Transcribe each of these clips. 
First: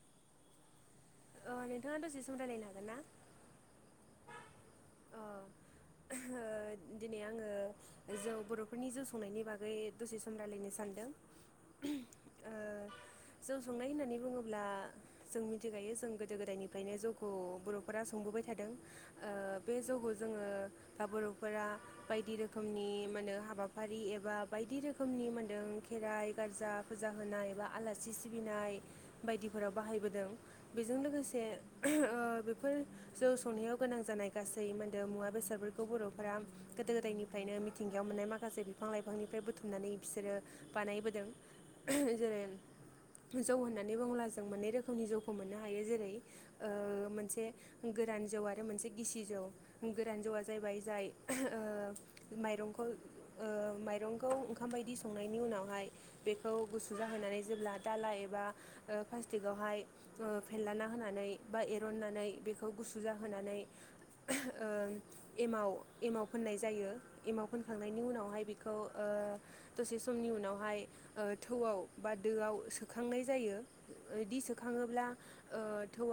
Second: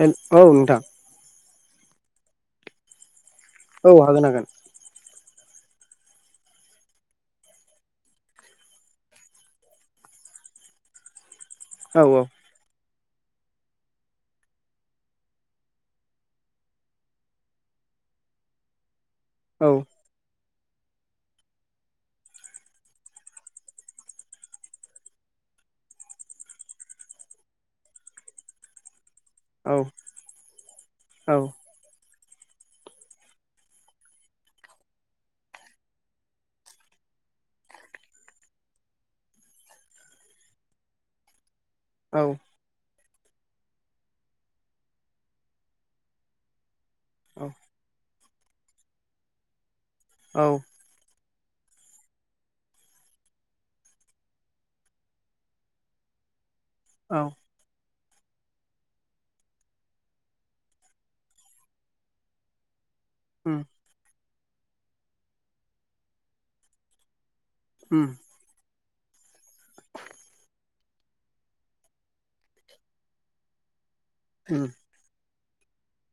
औ नोंथां हेल' अ नोंथाङा दसे सम राय्लायनो हागोन ना? औ हागोन हागोन। अ ओ दिनै आङो जों बर'फोरनि जौ संनायनि बागै दसे सम रायलायनो सानदों‌। औ औ। जौ संनाय होननानै बुङोब्ला जों मिथिखायो जों गो गोदो गोदायनिफ्रायनो जौखौ बर'फोरा संबोबाय थादों औ बे जौखौ जोङो‌ बा बर'फोरा बायदि रोखोमनि मान होने हाबाफारि एबा बायदि रोखोमनि मान होने खेराइ गारजा फुजा होनाय बा आलासि सिबिनाय बायदिफोराव औ बाहायबोदों बेजों लोगोसे बेफोर जौ संनायाव गोनां जानाय गासै गोदो मुवा बेसादफोरखौ बर'फोरा गोदो गोदाय गोदायनिफ्रायनो मिथिंगायाव मोननाय माखासे बिफां लाइफांनिफ्राय बुथुमनानै बिसोरो बानायबोदों औ। जेरै जौ होननानै बुङोब्ला जों मोनै रोखोमनि जौखौ मोननो हायो जेरै मोनसे गोरान जौ आरो मोनसे गिसि जौ गोरान जौआ औ जाहैबाय जाय माइरंखौ माइरंखौ ओंखाम बायदि संनायनि उनावहाय बे खौ गुसु औ जाहैानै जेब्ला दाला एबा प्लास्टिकआवहाय फेनलाना होनानै बा एरननानै बेखौ गुसु जाहोनानै उम एमाव एमाव फोननाय जायो एमाव फोनखांनायनि उम उनावहाय बेखौ। दसे समनि उनावहाय थौआव बा दोआव सोखांनाय जायो। बिदि उम सोखाङोब्ला थौ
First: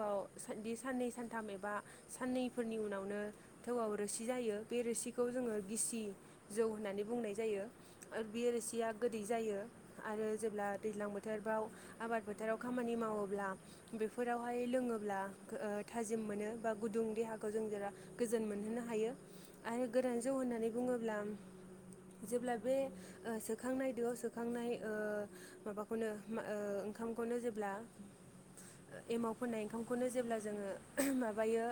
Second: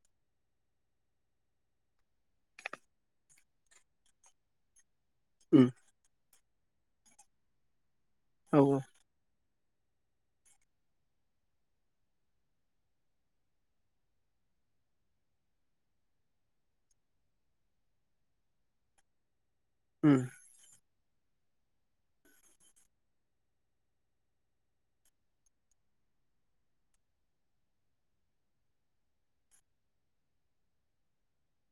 बे साननै सानथाम एबा साननैफोरनि उनावनो थौआव रोसि जायो बे रोसि खौ जोङो उम गिसि जौ होननानै बुंनाय जायो आरो बे औ रोसिया गोदै जायो। आरो जेब्ला दैज्लां बोथोराव आबाद बोथोराव खामानि मावोब्ला बेफोरावहाय लोङोब्ला थाजिम मोनो बा गुदुं देहाखौ जों जेरा गोजोन मोनहोनो हायो। हायो आरो उम गोदान जौ होननानै बुङोब्ला जेब्ला बे सोखांनाय दोआव सोखांनाय माबाखौनो ओंखामखौनो जेब्ला एमावफोरनाय ओंखामखौनो जेब्ला जोङो माबायो।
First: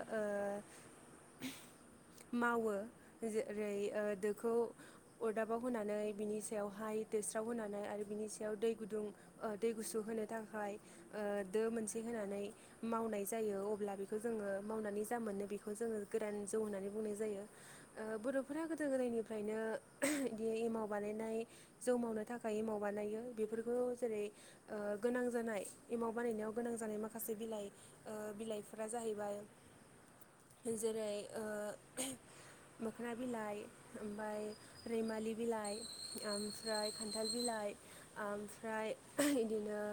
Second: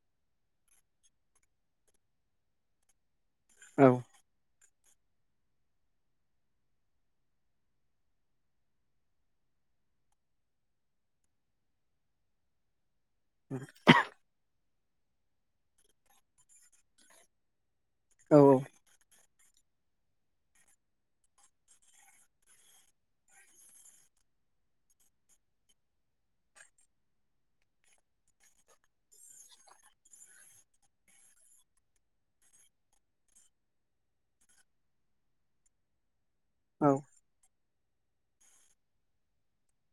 मावो जेरै औ दोखौ। अरदाबाव होनानै बिनि सायावहाय दोस्राव होनानै आरो बिनि सायाव दै गुदुं दै गुसु होनो नि थाखाय दो मोनसे होनानै मावनाय जायो अब्ला बेखौ जोङो। मावनानै जा मोनो बेखौ जोङो गोदान जौ होननानै बुंनाय जायो औ बर'फोरा गोदो-गोदायनिफ्राय ओमफ्रायनो बिदि एमाव बानायनाय जौ मावनो थाखाय एमाव बानायो बेफोरखौ जेरै गोनां जानाय बानायनायाव गोनां जानाय माखासे बिलाइ बिलाइफोरा जाहैबाय जेरै मोखना बिलाइ ओमफ्राय रैमालि बिलाइ ओमफ्राय औ खान्थाल बिलाइ ओमफ्राय बिदिनो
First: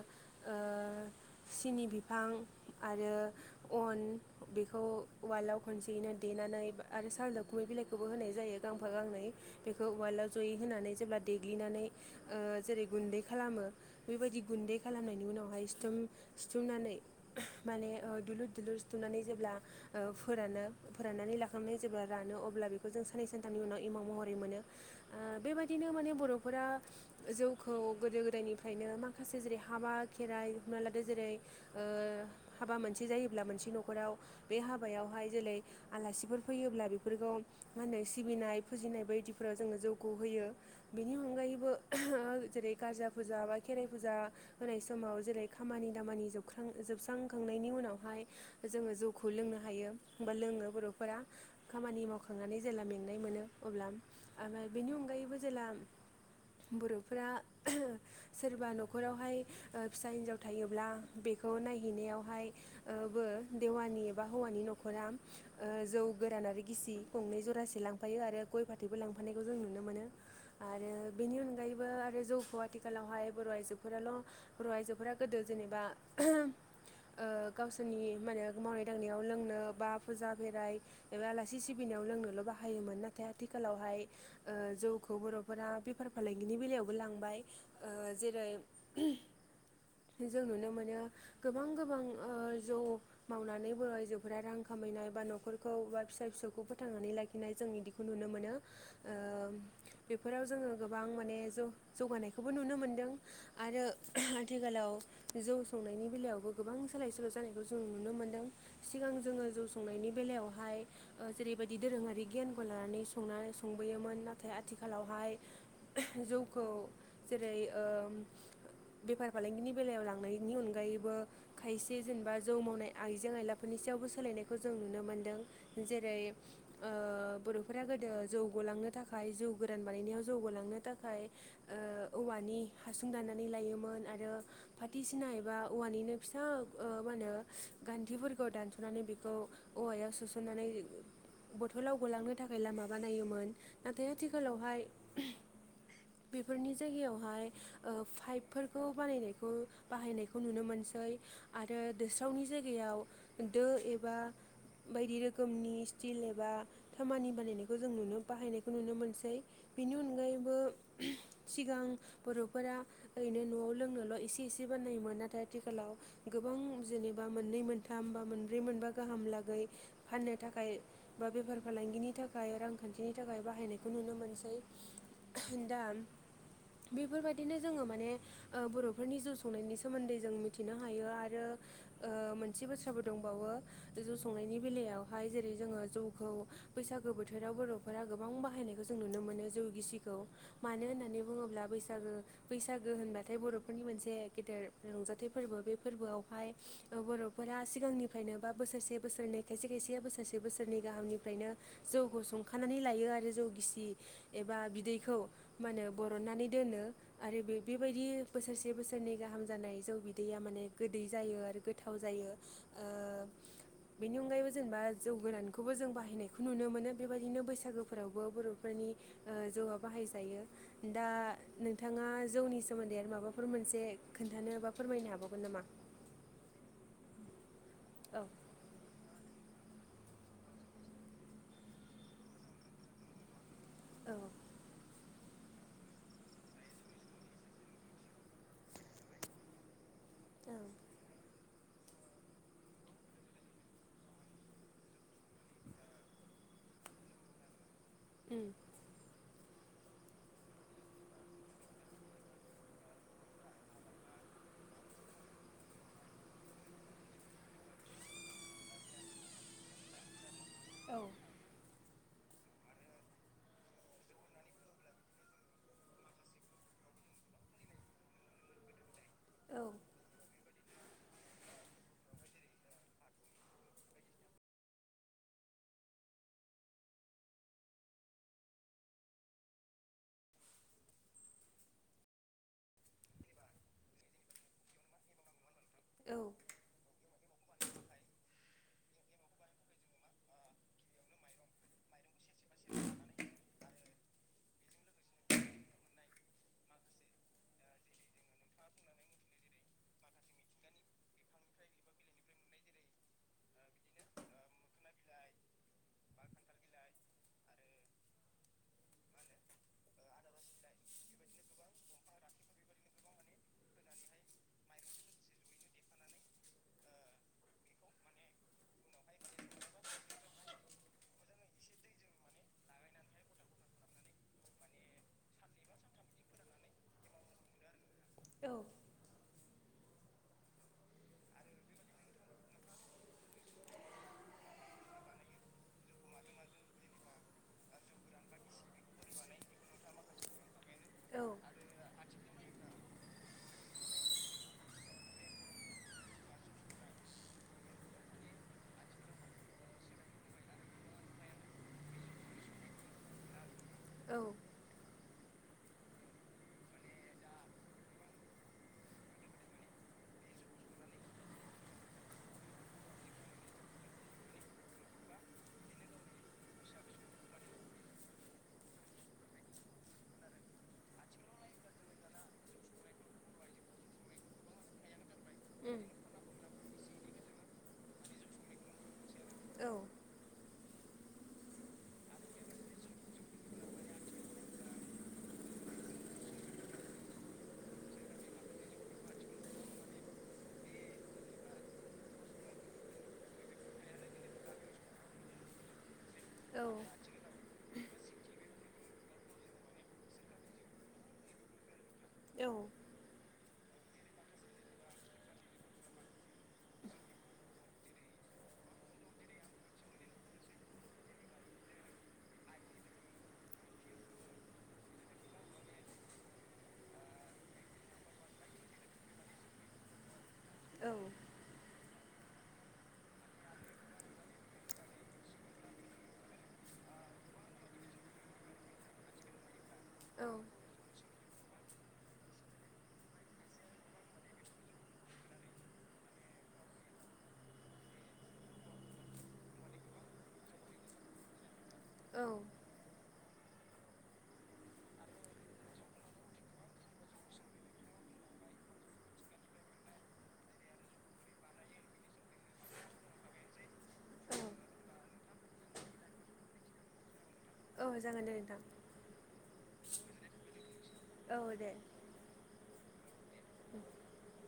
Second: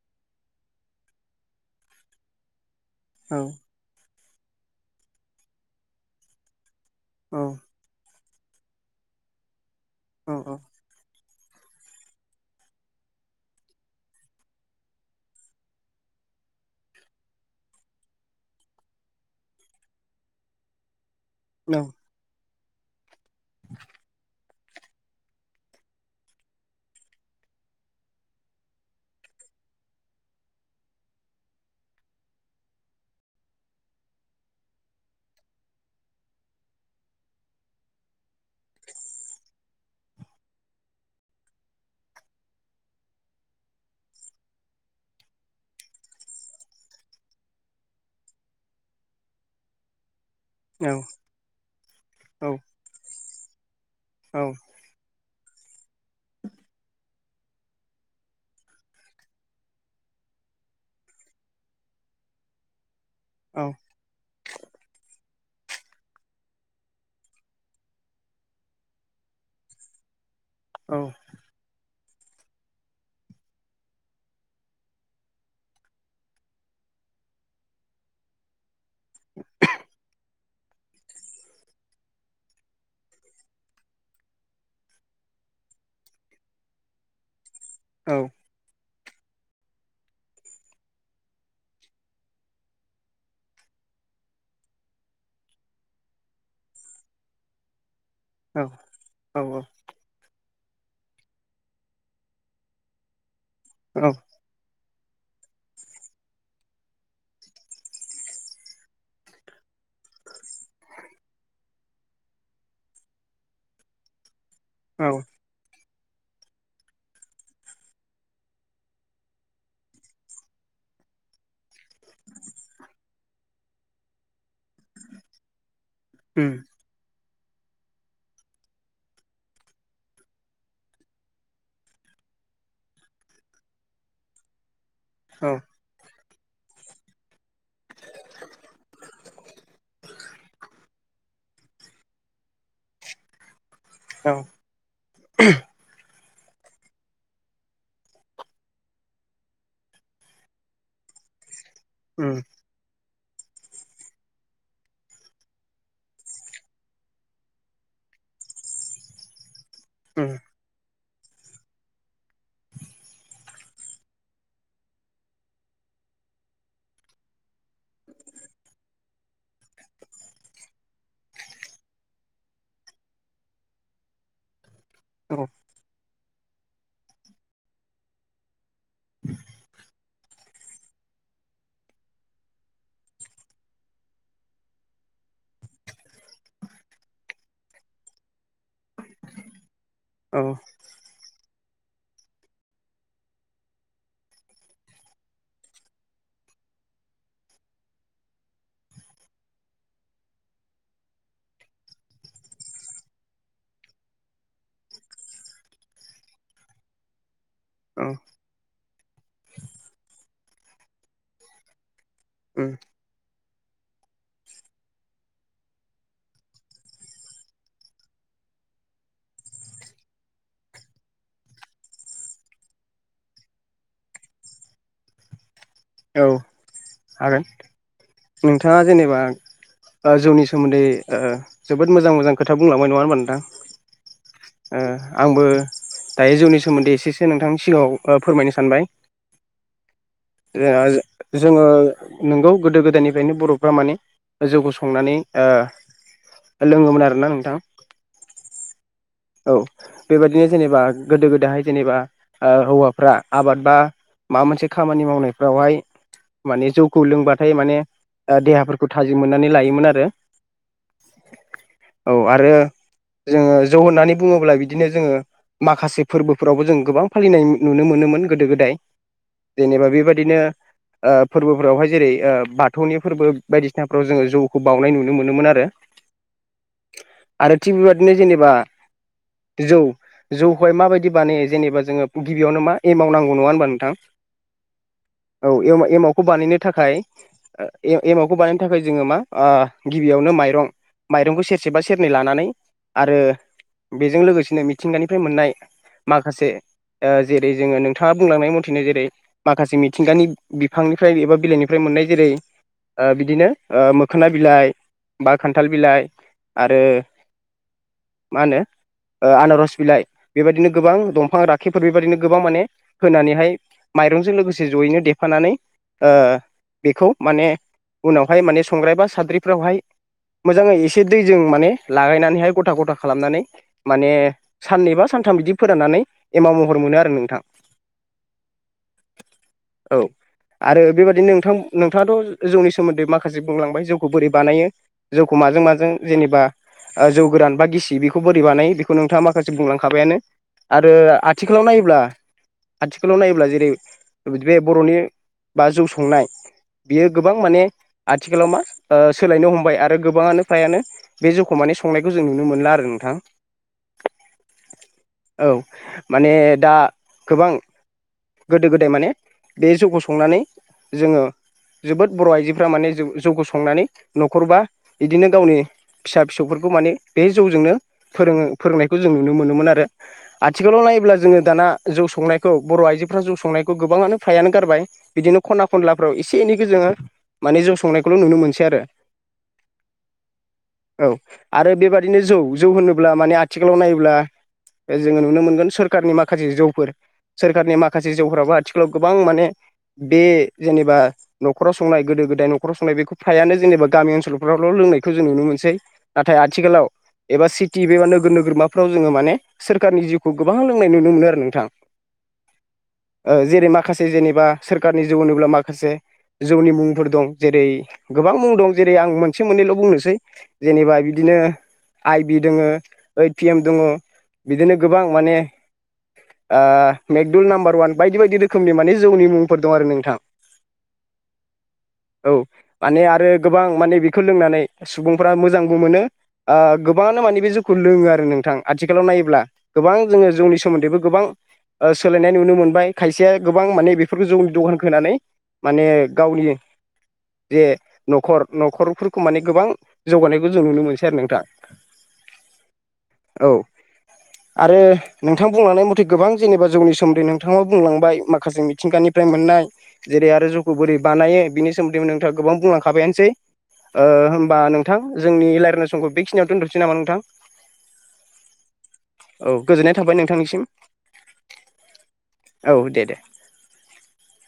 सिनि बिफां आरो औ अन बेखौ उवालाव खनसेयैनो देनानै आरो औ सालदोब गुमै बिलाइखौबो होनाय जायो गांफा गांनै बेखौ उवालाव औ उम औ जयै होनानै जेब्ला। देग्लिनानै जेरै गुन्दै खालामो बेबायदि गुन्दै खालामनायनि उनावहाय सिथम सिथुमनानै माने दुलुर दुलुर सिथुमनानै जेब्ला फोरानो फोराननानै लाखांनाय जेब्ला रानो अ अब्ला बेखौ जों सनै सानथामनि उनाव इमाव महरै मोनो बेबायदिनो माने बर'फोरा जौ। खौ गोदो गोदायनिफ्रायनो माखासे जेरै हाबा खेराइ हमना लादो जेरै हाबा मोनसे जायोब्ला मोनसे न'खराव बे हाबायावहाय जेरै आलासिफोर फैयोब्ला बेफोरखौ मा होनो सिबिनाय फुजिनाय बायदिफोराव जोङो जौगा होयो। बेनि अनगायैबो जेरै गारजा फुजा बा खेराइ फुजा होनाय समाव जेरै खामानि दामानि जोब्रां जोबस्रांखांनायनि उनावहाय जोङो जौखौ लोंनो हायो। होमबा लोङो बर'फोरा खामानि मावखांनानै जेला मेंनाय मोनो। अब्ला ओमफ्राय बेनि अनगायैबो जेला बर'फोरा सोरबा न'खरावहाय ओ फिसा हिनजाव थायोब्ला बेखौ नायहैनायावहाय बो देवानि एबा हौवानि न'खरा। जौ गोरान आरो गिसि गंनै जरासे लांफायो आरो गय फाथैबो लांफानायखौ जों नुनो मोनो। आरो बेनि अनगायैबो आरो जौखौ आथिखालावहाय बर' आइजोफोराल' बर' आइजोफोरा। गोदो जेनेबा ओ गावसोरनि माने माव दांनायाव लोंनो बा फुजा बे आलासि सिबिनाय लोंनोल' बाहायोमोन नाथाय आथिखालावहाय ओ जौखौ बर'। बर'फोरा बेफार फालांगिनि बेलायावबो लांबाय ओ जेरै जों नुनो मोनो गोबां गोबां ओ जौ मावनानैबो आइजोफोरा रां खामायनानै। बा न'खरखौ बा फिसा फिसौखौ फोथांनानै लाखिनाय जोंनि दि औ औ औ बे फोराव जोङो गोबां माने जौ जौगानायखौबो नुनो मोनदों आरो उम आथिखालाव। जौ संनायनि बेलायावबो गोबां सोलाय सोलाय जानायखौ जों नुनो मोनदों सिगां जोङो जौ संनायनि। नि बेयावहाय ओ जेरैबायदि दोरोङारि गियानखौ लानानै स संबोयोमोन ना नाथाय आथिखालावहाय औ जौखौ जेरै ओ बेफार फालांगिनि बेलायाव लांनायनि अन अगायैबो खायसे जेनेबा जौ मावनाय आइजें आइलाफोरनि सायावबो सोलायनायखौ जों नुनो मोनदों। जेरै ओ बर'फोरा गोदो जौ ग'लांनो थाखाय जौ गोरान बानायनायाव जौ ग'लांनो थाखाय औवानि। नि हासुं दाननानै लायोमोन फाथो सिना एबा औवानिनो। फिसा मा होनो गानथिफोरखौ दानस'नानै बेखौ औवायाव सोसननानै। बथलाव गोलांनो थाखाय लामा बानायोमोन नाथाय आथिखालावहाय। बेफोरनि जायगायावहाय ओ पाइपफोरखौ बानायनायखौ बाहायनायखौ नुनो मोनसै आरो दोस्रावनि जायगायाव दो एबा। बायदि रोखोमनि स्टिल एबा खामानि बानायनायखौ जों नुनो बाहायनायखौ नुनो मोनसै। बेनि अनगायैबो सिगां बर'फोरा ओरैनो न'आव लोंनोल' एसे एसे। सि बानायोमोन नाथाय आथिखालाव गोबां जेनेबा मोननै मोनथाम बा मोनब्रै मोनबा गाहाम लागै फाननो थाखाय बा बेफार फालांगिनि थाखाय रांखानथिनि थाखाय बाहायनायखौ नुनो मोनसै दा बेफोरबायदिनो जोङो माने ओ बर'फोरनि जौ संनाय सोमोनदै जों मिथिनो हायो आरो ओ मोनसे बाथ्राबो दंबावो जौ संनायनि बेला यावहाय जेरै जोङो जौखौ बैसागो बोथोराव बर'फोरा गोबां बाहायनायखौ जों नुनो मोनो जौ गिसि खौ औ मानो होननानै बुङोब्ला बैसागो बैसागो होनबाथाय बर'फोरनि मोनसे गेदेर रंजाथाइ फोरबो बे फोरबोयावहाय ओ बर'फोरा सिगांनिफ्रायनो बा बोसोरसे बोसोरनै खायसे खायसेया बोसोरसे बोसोरनै गाहामनिफ्रायनो जौखौ संखानानै लायो आरो जौ गिसि एबा बिदैखौ मा होनो बरननानै दोनो आरो बे बेबायदि बोसोरसे बोसोरनि गाहाम जानाय जौ बिदैया माने गोदै जायो आरो गोथाव गोथाव जायो ओ बेनि अनगायैबो जेनेबा जौ गोरानखौबो जों बाहायनायखौ नुनो मोनो बेबायदिनो बैसागोफोरावबो बर'फोरनि ओ जौआ बाहायजायो दा नोंथाङा जौनि सोमोनदै माबाफोर मोनसे एसे खोनथानो बा फोरमायनो हाबावगोन नामा? औ हागोन औ नोंथाङा जेनेबा ओ जौनि सोमोनदै ओ जोबोद मोजां मोजां खोथा बुंलांबाय नङा होनोमबा नोंथां औ ओ आंबो दायो जौनि सोमोनदै एसेसो नोंथांनि सिगाङाव ओ फोरमायनो सानबाय [inaudible] जोंहा जोङो नंगौ गोदो गोदायनिफ्रायनो बर'फ्रा माने जौखौ संनानै ओ लोङोमोन आरोना नोंथां ओम औ बेबायदिनो जेनेबा गोदो गोदायहाय जेनेबा हौवाफ्रा आबाद बा माबा मोनसे खामानि मावनायफ्रावहाय माने जौखौ लोंबाथाय माने ओ देहाफोरखौ थाजिम मोननानै लायोमोन आरो औ औ आरो जोङो जौ होननानै बुङोब्ला बिदिनो जोङो माखासे फोरबोफोरावबो जों गोबां फालिनाय नुनो मोनोमोन गोदो गोदाय औ जेनेबा बेबायदिनो ओ फोरबोफोरावहाय जेरै ओ बाथौनि फोरबो बायदिसिनाफ्राव जोङो जौखौ बावनाय नुनो मोनोमोन आरो [unintelligible] आरो थिग बेबादिनो जेनेबा [unintelligible] जौ जौखौहाय माबायदि बानायो जेनेबा जोङो गिबियावनो मा एमाउ नांगौ नङा होनबा नोंथां [unintelligible] औ एमाव- एमावखौ औ बानायनो थाखाय एमावखौ बानायनो थाखाय जोङो मा ओ गिबियावनो माइरं माइरंखौ सेरसेबा सेरनै लानानै आरो बेजों लोगोसेनो मिथिंगानिफ्राय मोननाय माखासे ओ जेरै जोङो नोंथाङा बुंलांनाय मथेनो जेरै माखासे मिथिंगानि बिफांनिफ्राय एबा बिलाइनिफ्राय मोननाय जेरै ओ बिदिनो ओ मोखोना बिलाइ बा खान्थाल बिलाइ आरो आरो मा होनो ओ आनारस बिलाइ बेबायदिनो गोबां दंफां राखेबफोर बेबायदिनो गोबां माने होनानैहाय माइरंजों लोगोसे जयैनो दे- फानानै ओ बेखौ माने उनावहाय माने संग्राय बा साद्रिफ्रावहाय मोजाङै एसे दैजों माने लागायनानैहाय ग'था ग'था खालामनानै माने साननैबा सानथाम बिदि फोराननानै एमाव महर मोनो आरो नोंथां [unintelligible] औ आरो बेबायदिनो नोंथां। नोंथाङाथ' जौनि सोमोन्दै माखासे बुंलांबाय जौखौ बोरै बानायो जौखौ मा जों माजों जेनेबा ओ जौ गोरान बा गिस इ बेखौ बोरै बानायो बेखौ नोंथाङा माखासे बुंलांखाबायानो आरो आथिखालाव नायोब्ला आथिखालाव नायोब्ला जेरै बे बर'नि बा जौ संनाय बियो गोबां माने आथिखालाव मा ओ सोलायनो हमबाय आरो गोबाङानो फ्रायानो बे जौखौ माने संनायखौ जों नुनो मोनला आरो। नोंथां औ। औ माने दा गोबां गोदो गोदाय माने बे जौखौ संनानै जोङो जोबोद बर' आइजोफ्रा माने जौ जौखौ संनानै न'खरबा इदिनो गावनि फिसा फिसौफोर खौ माने बे जौजोंनो फोरोङो फोरोंनायखौ जों नुनो मोनोमोन आरो। आथिखालाव नायोब्ला जोङो दाना जौ संनायखौ बर' आइजोफ्रा जौ संनायखौ गोबाङानो फ्रायानो गारबाय। बिदिनो खना उम खनलाफ्राव एसे एनैखो जोङो माने जौ संनायखौल' नुनो मोनसै आरो। औ। औ आरो बेबादिनो जौ जौ होनोब्ला माने आथिखालाव नायोब्ला ओ जोङो नुनो मोनगोन सोरखारनि माखासे जौफोर सोरखारनि माखासे जौफोराबो आथिखालाव गोबां माने बे जेनेबा न'खराव संनाय गोदो गोदाय न'खराव संनाय बेखौ फायानो जेनेबा गामि ओनसोलफ्रावल' लो लोंनायखौ जों नुनो मोनसै नाथाय औ आथिखालाव एबा सिटि बेबा नोगोर नोगोरमाफ्राव जोङो माने सोरखारनि जिउखौ गोबां लोंनाय नुनो मोनो आरो नोंथां। औ ओ जेरै माखासे जेनेबा सोरखारनि जौ होनोब्ला माखासे जौनि मुंफोर दं। जेरै गो गोबां मुं दं जेरै आं मोनसे मोननैल बुंनोसै जेनेबा बिदिनो आइ बि दोङ ओइद पि एम दङ। बिदिनो गोबां माने ओ मेकदुल नाम्बार वान बायदि बायदि रोखोमनि माने जौनि मुंफोर दं आरो नोंथां। औ। औ माने आरो गोबां माने बेखौ लोंनानै सुबुंफ्रा मोजांबो मोनो। आ गोबाङानो माने बे जौखौ लोङो आरो नोंथां। आथिखालाव नायोब्ला गोबां औ जोङो जौनि सोमोन्दैबो गोबां ओ सोलायनाय नुनो मोनबाय। खायसेया गोबां माने बेफोरखौ जौनि दखानखो होनानै माने गावनि जे न'खर न'खरफोरखौ माने गोबां जौगानायखौ जों नुनो मोनसै आरो नोंथाङा। औ। औ। आरो नोंथां बुंलांनाय मथे गोबां जेनेबा जौनि सोमोन्दै नोंथाङा बुंलांबाय माखासे मिथिंगानि फ्राय मोननाय जेरै आरो जौखौ बोरै बानायो बिनि सोमोन्दैबो नोंथाङा गोबां बुंलांखाबायानोसै। ओ होमबा नोंथां जोंनि लायरायनाय समखौ बेखिनियाव दोनथसै नामा नोंथां? औ जागोन दे नोंथां औ गोजोननाय थाबाय नोंथांनिसिम औ दे। औ दे दे। [inaudible]